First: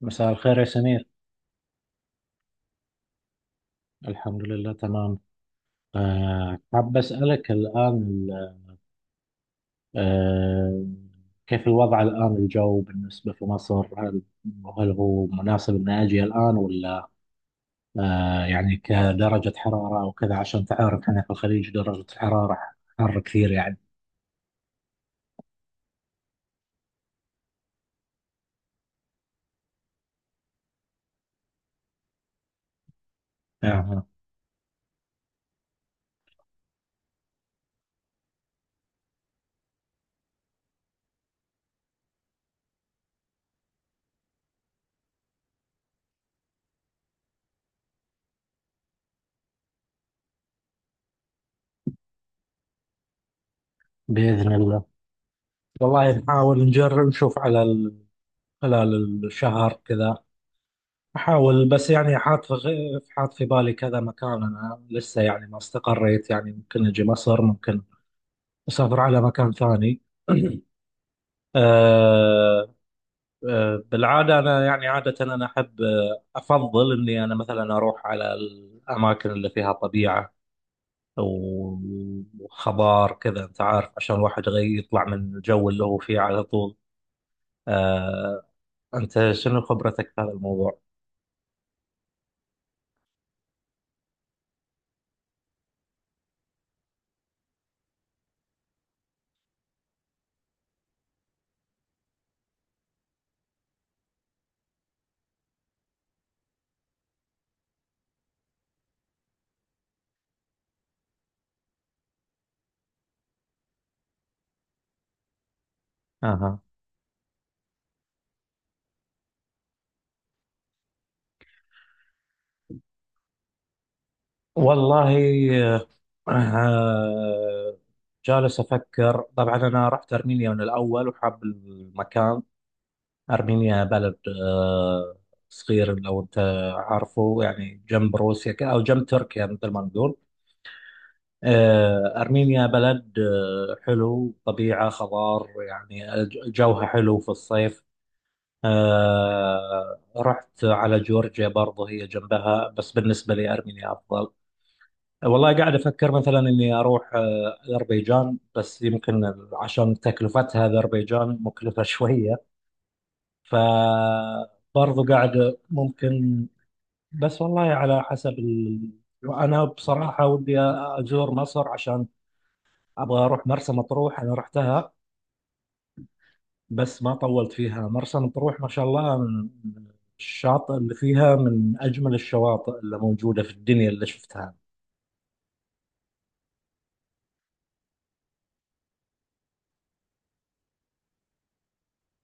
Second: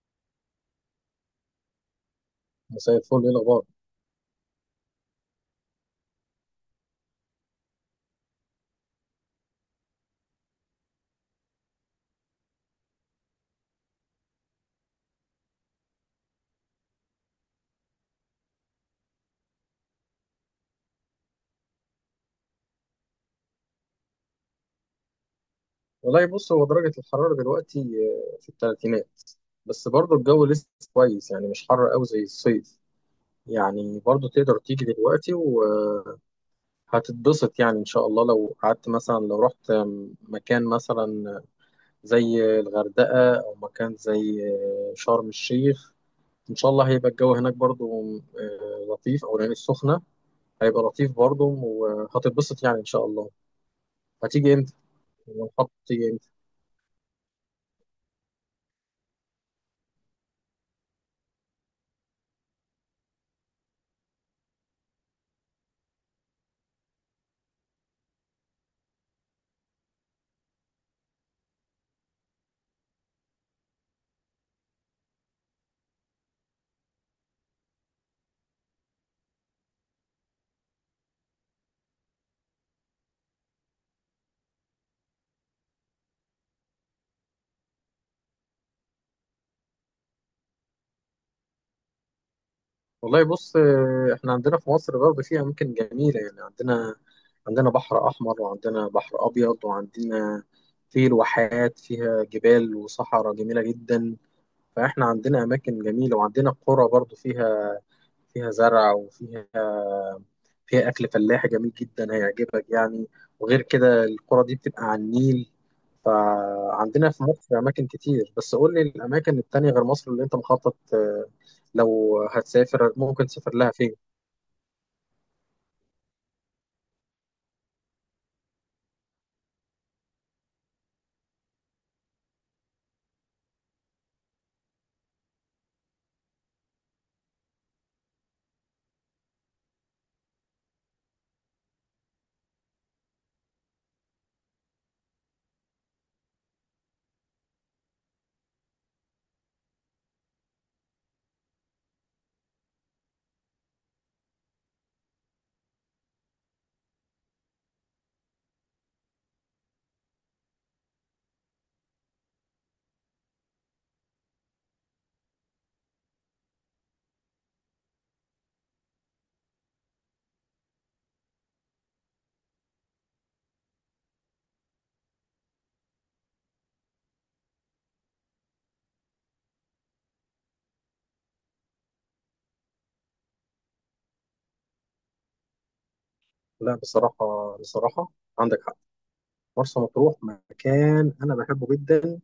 مساء الخير يا سمير. مساء الفل، ايه الاخبار؟ الحمد لله تمام. حاب أسألك الآن. أه كيف الوضع الآن، الجو بالنسبة في مصر، هل هو مناسب إني أجي الآن، ولا يعني كدرجة حرارة أو كذا؟ عشان تعرف هنا في الخليج درجة الحرارة حر كثير يعني. والله بص، هو درجه الحراره دلوقتي في الثلاثينات، بس برضه الجو لسه كويس، يعني مش حر قوي زي الصيف. يعني أه برضه تقدر تيجي دلوقتي وهتتبسط، يعني ان شاء الله لو قعدت مثلا، لو رحت مكان مثلا زي الغردقه، او مكان زي شرم الشيخ، ان شاء الله هيبقى الجو هناك برضه لطيف، او العين السخنه هيبقى لطيف برضه وهتتبسط يعني ان شاء الله. بإذن هتيجي امتى؟ الله. ونحط والله امتى؟ نحاول نجرب نشوف على خلال الشهر كذا. أحاول، بس يعني حاط في حاط في بالي كذا مكان، أنا لسه يعني ما استقريت، يعني ممكن أجي مصر، ممكن أسافر على مكان ثاني. أه أه بالعادة أنا، يعني عادة أنا أحب، أفضل إني أنا مثلا أروح على الأماكن اللي فيها طبيعة و- وخضار كذا، أنت عارف، عشان الواحد يطلع من الجو اللي هو فيه على طول. أه أنت شنو خبرتك في هذا الموضوع؟ والله بص، احنا عندنا في مصر برضه في اماكن جميله، يعني عندنا بحر احمر، وعندنا بحر ابيض، وعندنا الواحات فيها جبال وصحراء جميله جدا. فاحنا عندنا اماكن جميله، وعندنا قرى برضه فيها فيها زرع، وفيها أكل فلاحي جميل جدا هيعجبك يعني. وغير كده القرى دي بتبقى على النيل. فعندنا في مصر أماكن كتير، بس قول لي الأماكن التانية غير مصر اللي أنت مخطط، لو هتسافر ممكن تسافر لها فين؟ والله آه، جالس أفكر. طبعا أنا رحت أرمينيا من الأول وحاب المكان. أرمينيا بلد آه، صغير، لو أنت عارفه، يعني جنب روسيا أو جنب تركيا مثل ما نقول. أرمينيا بلد حلو، طبيعة، خضار، يعني جوها حلو في الصيف. رحت على جورجيا برضه، هي جنبها، بس بالنسبة لي أرمينيا أفضل. والله قاعد افكر مثلا اني اروح اذربيجان، بس يمكن عشان تكلفتها، اذربيجان مكلفه شويه، فبرضو قاعد ممكن، بس والله على حسب انا بصراحه ودي ازور مصر، عشان ابغى اروح مرسى مطروح. انا رحتها بس ما طولت فيها. مرسى مطروح ما شاء الله، من الشاطئ اللي فيها، من اجمل الشواطئ اللي موجوده في الدنيا اللي شفتها. لا بصراحة، عندك حق. مرسى مطروح مكان أنا بحبه جدا،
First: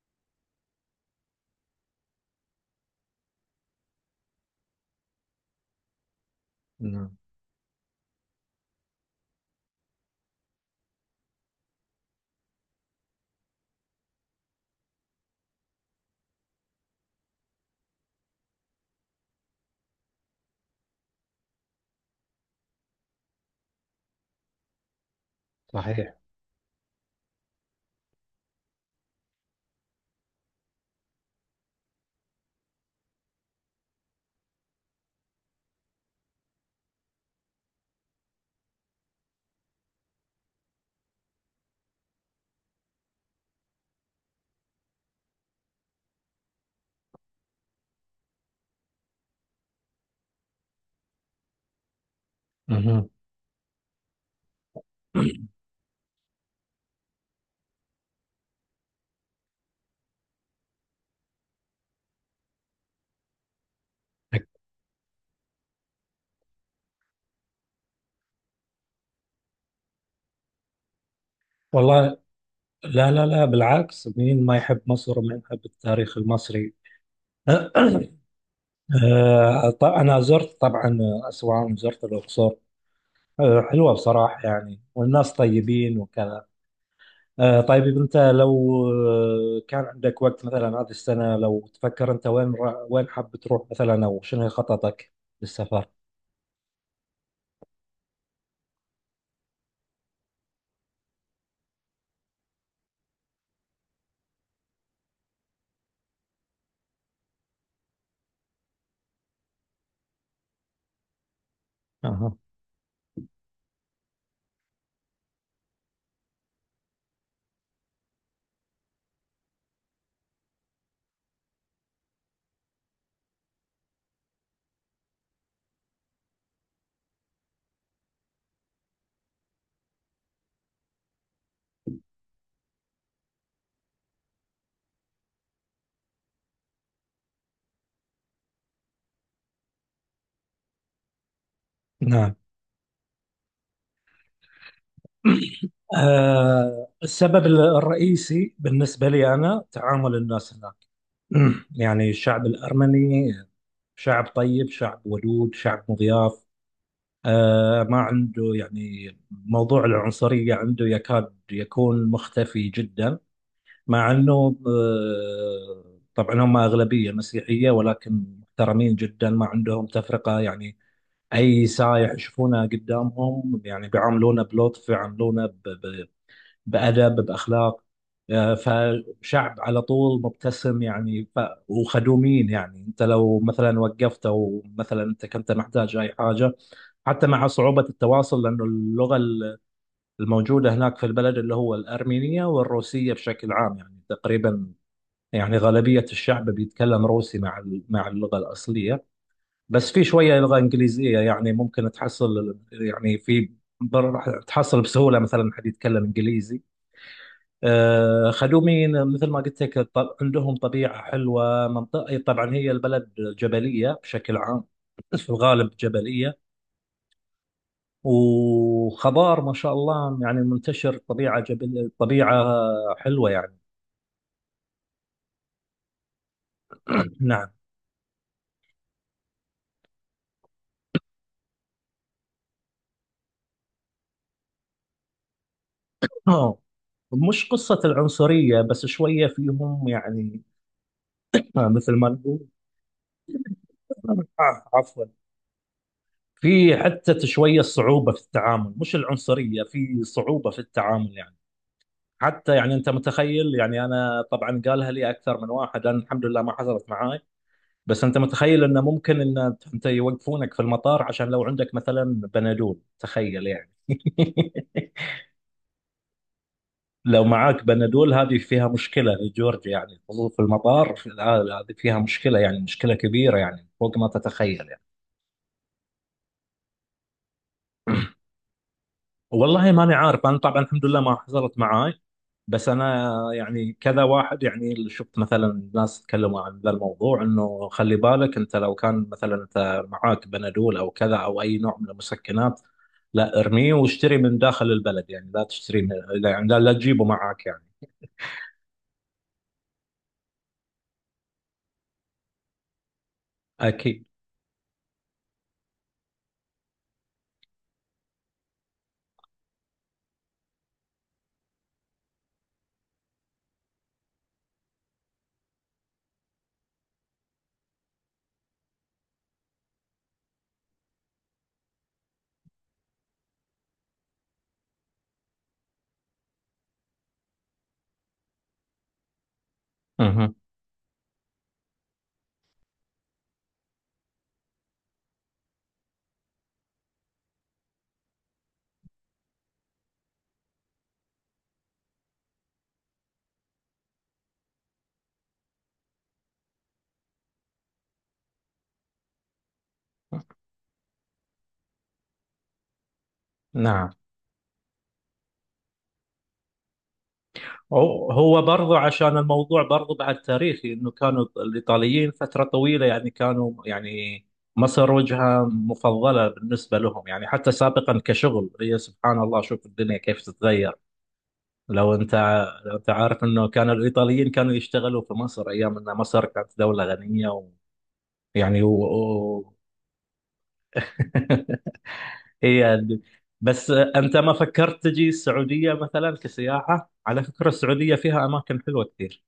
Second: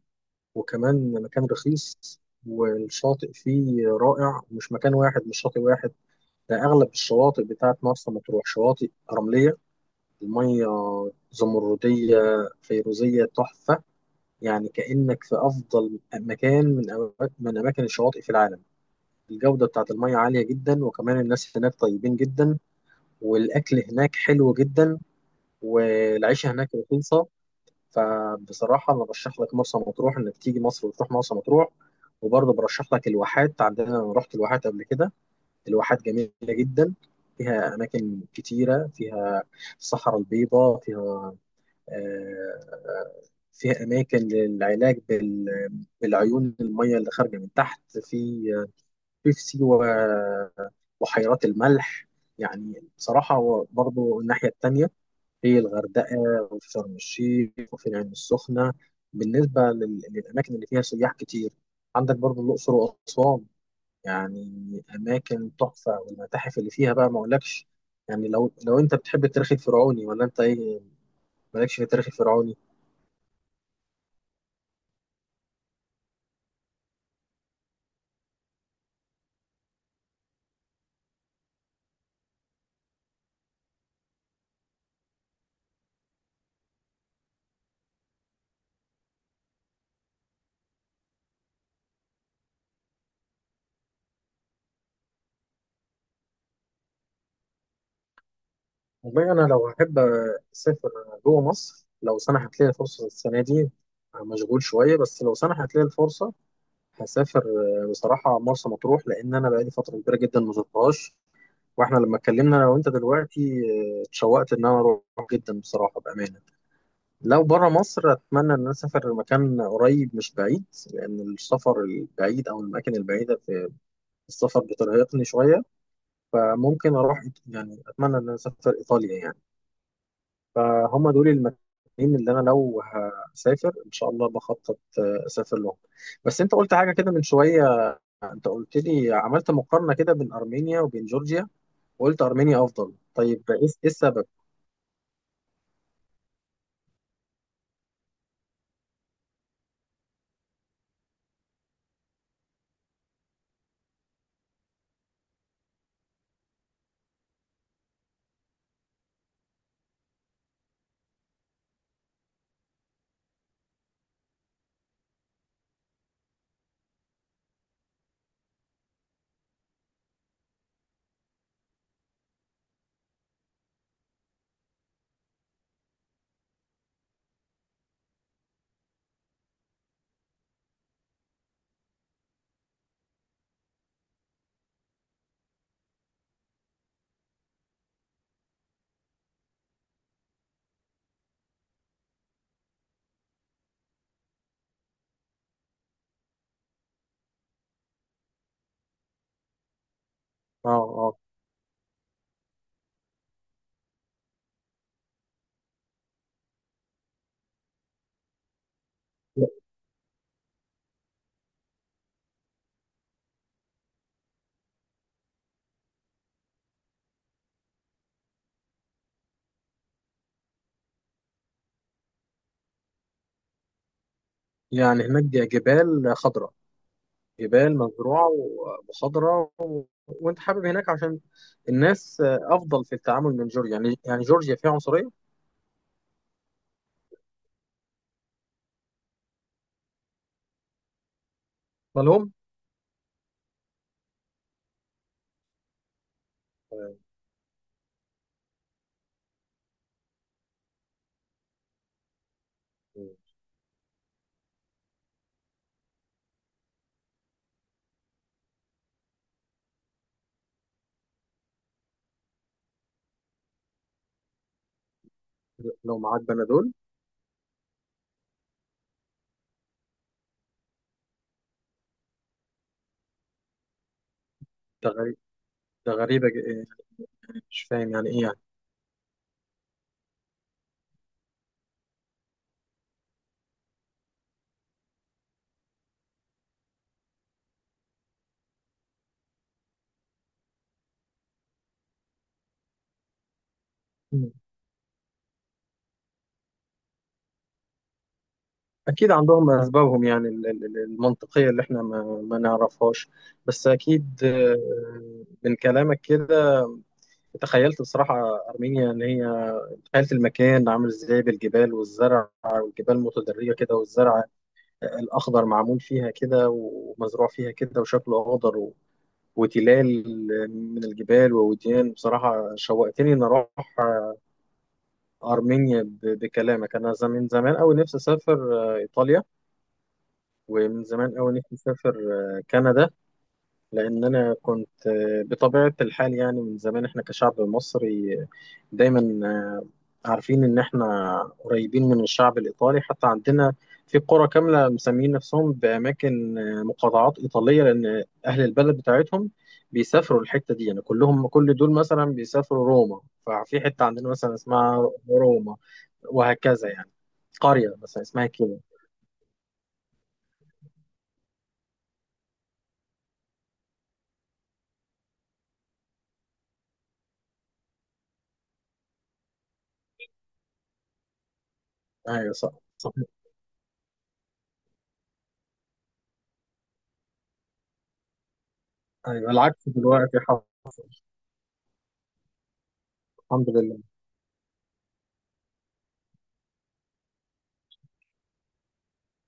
وكمان مكان رخيص، والشاطئ فيه رائع. مش مكان واحد، مش شاطئ واحد، ده أغلب نعم. الشواطئ بتاعت مرسى مطروح شواطئ رملية. المية زمردية فيروزية تحفة، يعني كأنك في أفضل مكان من أماكن الشواطئ في العالم. الجودة بتاعت المية عالية جدا، وكمان الناس هناك طيبين جدا، والأكل هناك حلو جدا، صحيح. والعيشة هناك رخيصة. فبصراحة أنا برشح لك مرسى مطروح، إنك تيجي مصر وتروح مرسى مطروح. وبرضه برشح لك الواحات. عندنا أنا رحت الواحات قبل كده، الواحات جميلة جدا، فيها أماكن كتيرة، الصحراء البيضاء، فيها اماكن للعلاج بالعيون، الميه اللي خارجه من تحت في سيوه، بحيرات الملح. يعني مهم. بصراحه برضو الناحيه التانيه، في الغردقه، وفي شرم الشيخ، وفي العين السخنه. بالنسبه للاماكن اللي فيها سياح كتير، عندك برضو الاقصر واسوان، يعني اماكن تحفه. والمتاحف اللي فيها بقى ما اقولكش يعني. لو انت بتحب التاريخ الفرعوني ولا انت ايه؟ مالكش في التاريخ والله، الفرعوني؟ لا لا لا، بالعكس، مين ما يحب مصر، ومين يحب التاريخ المصري؟ أنا زرت طبعا أسوان، زرت الأقصر، حلوة بصراحة يعني، والناس طيبين وكذا. طيب أنت لو كان عندك وقت مثلا هذه السنة، لو تفكر أنت وين وين حاب تروح مثلا، أو شنو خططك للسفر؟ والله أنا لو أحب أسافر جوه مصر، لو سنحت لي الفرصة السنة دي، مشغول شوية، بس لو سنحت لي الفرصة هسافر بصراحة مرسى مطروح، لأن أنا بقالي فترة كبيرة جدا ما زرتهاش. وإحنا لما أها. اتكلمنا أنا وأنت دلوقتي، اتشوقت إن أنا أروح جدا، بصراحة بأمانة. لو بره مصر، أتمنى إن أنا أسافر مكان قريب مش بعيد، لأن السفر البعيد أو الأماكن البعيدة في السفر بترهقني شوية. فممكن أروح يعني أتمنى إن أنا أسافر إيطاليا يعني. فهم دول المكانين اللي انا لو هسافر ان شاء الله بخطط، اسافر لهم. بس انت قلت حاجه كده من شويه، انت قلت لي عملت مقارنه كده بين ارمينيا وبين جورجيا، وقلت نعم. ارمينيا افضل، طيب ايه السبب؟ السبب الرئيسي بالنسبة لي أنا تعامل الناس هناك. يعني الشعب الأرمني شعب طيب، شعب ودود، شعب مضياف. ما عنده يعني موضوع العنصرية، عنده يكاد يكون مختفي جدا. مع أنه طبعا هم أغلبية مسيحية، ولكن محترمين جدا، ما عندهم تفرقة يعني. أي سايح يشوفونه قدامهم يعني بيعاملونه بلطف، يعاملونه بأدب، بأخلاق. فشعب على طول مبتسم يعني وخدومين. يعني انت لو مثلا وقفت، او مثلا انت كنت محتاج اي حاجه، حتى مع صعوبه التواصل، لانه اللغه الموجوده هناك في البلد اللي هو الارمينيه والروسيه بشكل عام، يعني تقريبا يعني غالبيه الشعب بيتكلم روسي مع مع اللغه الاصليه. بس في شويه لغه اه، اه، انجليزيه، يعني ممكن تحصل، يعني في راح تحصل بسهوله مثلا حد يتكلم انجليزي. خدومين مثل ما قلت لك. عندهم طبيعة حلوة، منطقة، طبعا هي البلد جبلية بشكل عام، في الغالب جبلية، وخضار ما شاء الله يعني منتشر، طبيعة جبل، طبيعة حلوة يعني. يعني هناك جبال خضراء، نعم. جبال مزروعه وخضراء و... وانت حابب هناك عشان الناس افضل في التعامل من جورجيا، يعني جورجيا فيها عنصريه؟ آه، مش قصة العنصرية، بس شوية فيهم يعني، مثل ما مالهم؟ نقول. عفوا، في آه، حتى شوية صعوبة في التعامل، مش العنصرية، في صعوبة في التعامل يعني. حتى يعني انت متخيل، يعني انا طبعا قالها لي اكثر من واحد، لان الحمد لله ما حصلت معاي. بس انت متخيل انه ممكن ان انت يوقفونك في المطار عشان لو عندك مثلا بنادول، تخيل يعني. لو معاك بنادول؟ لو معاك بنادول هذه فيها مشكله لجورج، يعني الحضور في المطار هذه فيها مشكله، يعني مشكله كبيره، يعني فوق ما تتخيل. ده غريب، ده غريبه، مش فاهم يعني ايه يعني. والله ماني عارف، انا طبعا الحمد لله ما حصلت معاي، بس انا يعني كذا واحد يعني اللي شفت، مثلا ناس تكلموا عن ذا الموضوع، انه خلي بالك انت لو كان مثلا انت معاك بنادول او كذا، او اي نوع من المسكنات، لا ارميه واشتري مم. من داخل البلد، يعني لا تشتري، من يعني لا تجيبه معاك يعني. أكيد عندهم أسبابهم، يعني المنطقية اللي إحنا ما نعرفهاش. بس اكيد. أكيد من كلامك كده تخيلت بصراحة أرمينيا إن هي، تخيلت المكان عامل إزاي، بالجبال والزرع والجبال متدرجة كده، والزرع الأخضر معمول فيها كده ومزروع فيها كده وشكله أخضر و... وتلال من الجبال ووديان. بصراحة شوقتني إن أروح أرمينيا بكلامك. أنا زمان أوي نفسي أسافر إيطاليا، مهم. ومن زمان أوي نفسي أسافر كندا. لأن أنا كنت بطبيعة الحال، يعني من زمان إحنا كشعب مصري دايما عارفين إن إحنا قريبين من الشعب الإيطالي. حتى عندنا في قرى كاملة مسميين نفسهم بأماكن، مقاطعات إيطالية، لأن أهل البلد بتاعتهم بيسافروا الحتة دي يعني، كلهم كل دول مثلا بيسافروا روما، ففي حتة نعم. عندنا مثلا اسمها روما، وهكذا يعني، قرية مثلا هو اسمها هو كده. برضو، عشان الموضوع برضو بعد تاريخي، انه كانوا الايطاليين فتره طويله يعني كانوا يعني مصر وجهه مفضله بالنسبه لهم يعني. حتى سابقا كشغل، هي سبحان الله، شوف الدنيا كيف تتغير. لو انت أيوة. صح. لو انت عارف انه كان الايطاليين كانوا يشتغلوا في مصر ايام ان مصر كانت دوله غنيه. ويعني ايوه العكس دلوقتي هي ال- الحمد بس لله. انت ما فكرت تجي السعوديه مثلا كسياحه؟ على فكره السعوديه فيها اماكن حلوه كثير.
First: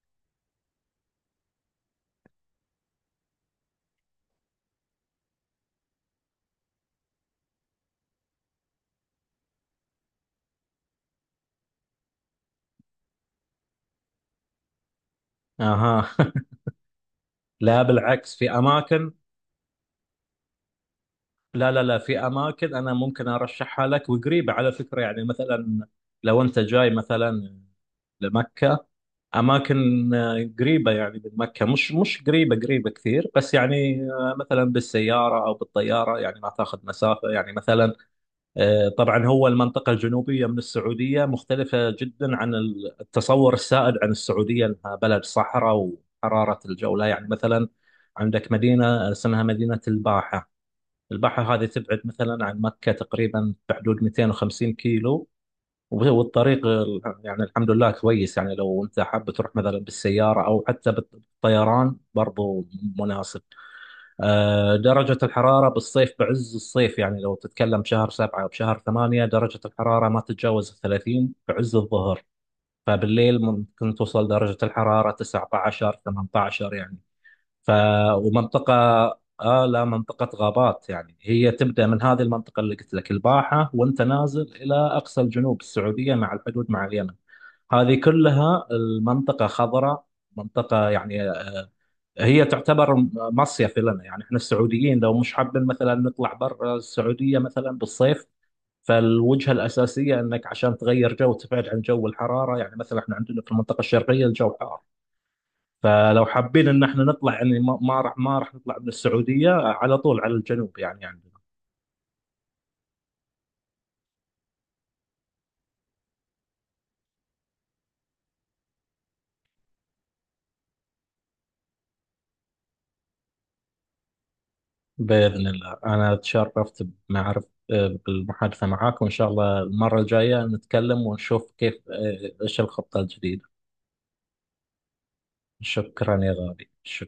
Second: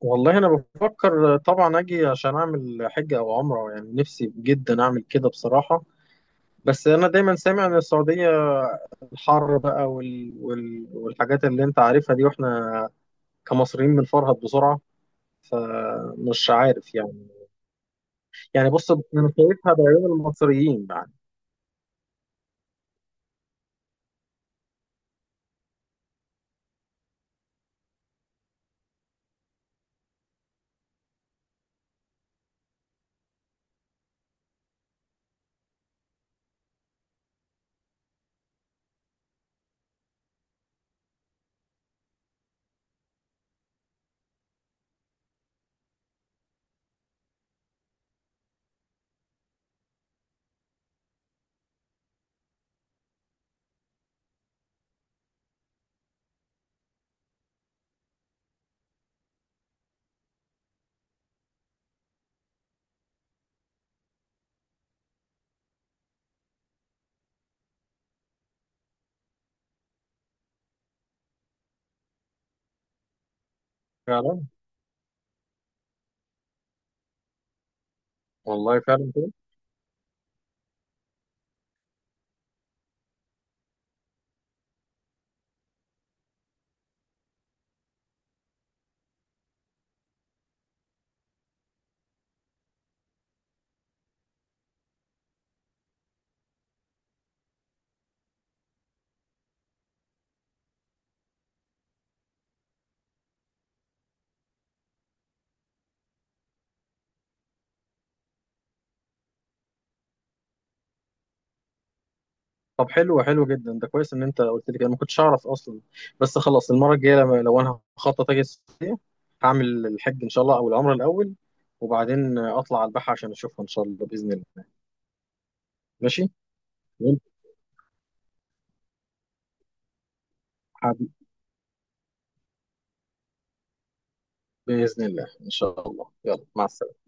والله انا بفكر طبعا اجي عشان اعمل حجه او عمره، يعني نفسي جدا اعمل كده بصراحه. بس انا دايما سامع ان السعوديه الحر بقى، وال... وال... والحاجات اللي انت عارفها دي، واحنا كمصريين بنفرهد بسرعه، اها فمش عارف يعني. لا بالعكس، في يعني بص اماكن. انا شايفها بعيون المصريين يعني. لا لا لا، في اماكن انا ممكن ارشحها لك، وقريبه على فكره يعني. مثلا لو انت جاي مثلا لمكه، اماكن قريبه يعني من مكه، مش قريبه قريبه كثير، بس يعني مثلا بالسياره او بالطياره يعني ما تاخذ مسافه يعني. مثلا طبعا هو المنطقة الجنوبية من السعودية مختلفة جدا عن التصور السائد عن السعودية أنها بلد صحراء وحرارة الجو. لا يعني، مثلا عندك مدينة اسمها مدينة الباحة. الباحة هذه تبعد مثلا عن مكة تقريبا بحدود 250 كيلو، والطريق يعني الحمد لله كويس. يعني لو أنت حاب تروح مثلا بالسيارة أو حتى بالطيران، برضو مناسب. درجة الحرارة بالصيف، بعز الصيف، يعني لو تتكلم شهر سبعة أو شهر ثمانية، درجة الحرارة ما تتجاوز 30 بعز الظهر. فبالليل ممكن توصل فعلا، درجة الحرارة 19 18 يعني. ف ومنطقة والله فعلا. لا، منطقة غابات يعني، هي تبدأ من هذه المنطقة اللي قلت لك الباحة، وانت نازل إلى أقصى الجنوب السعودية مع الحدود مع اليمن، هذه كلها المنطقة خضراء، منطقة يعني هي تعتبر مصيف لنا يعني. احنا السعوديين لو مش حابين مثلا نطلع برا السعودية مثلا بالصيف، فالوجهة الأساسية أنك عشان تغير جو، تبعد عن جو الحرارة. يعني مثلا احنا عندنا في المنطقة الشرقية الجو حار، فلو حابين أن احنا نطلع يعني، ما راح نطلع من السعودية على طول على الجنوب يعني، عندنا. طب حلو، حلو جدا، ده كويس ان انت قلت لي كده، ما كنتش اعرف اصلا. بس خلاص المره الجايه لما لو انا هخطط اجي السعوديه، هعمل الحج ان شاء الله او العمره الاول، وبعدين اطلع على البحر عشان اشوفها ان شاء الله باذن الله. بإذن الله، أنا ماشي، تشرفت وأنت بمعرف بالمحادثة معاك، وإن شاء الله المرة الجاية نتكلم حبيبي، ونشوف كيف إيش الخطة الجديدة. باذن الله ان شاء الله، شكرا يا يلا مع غالي. السلامه.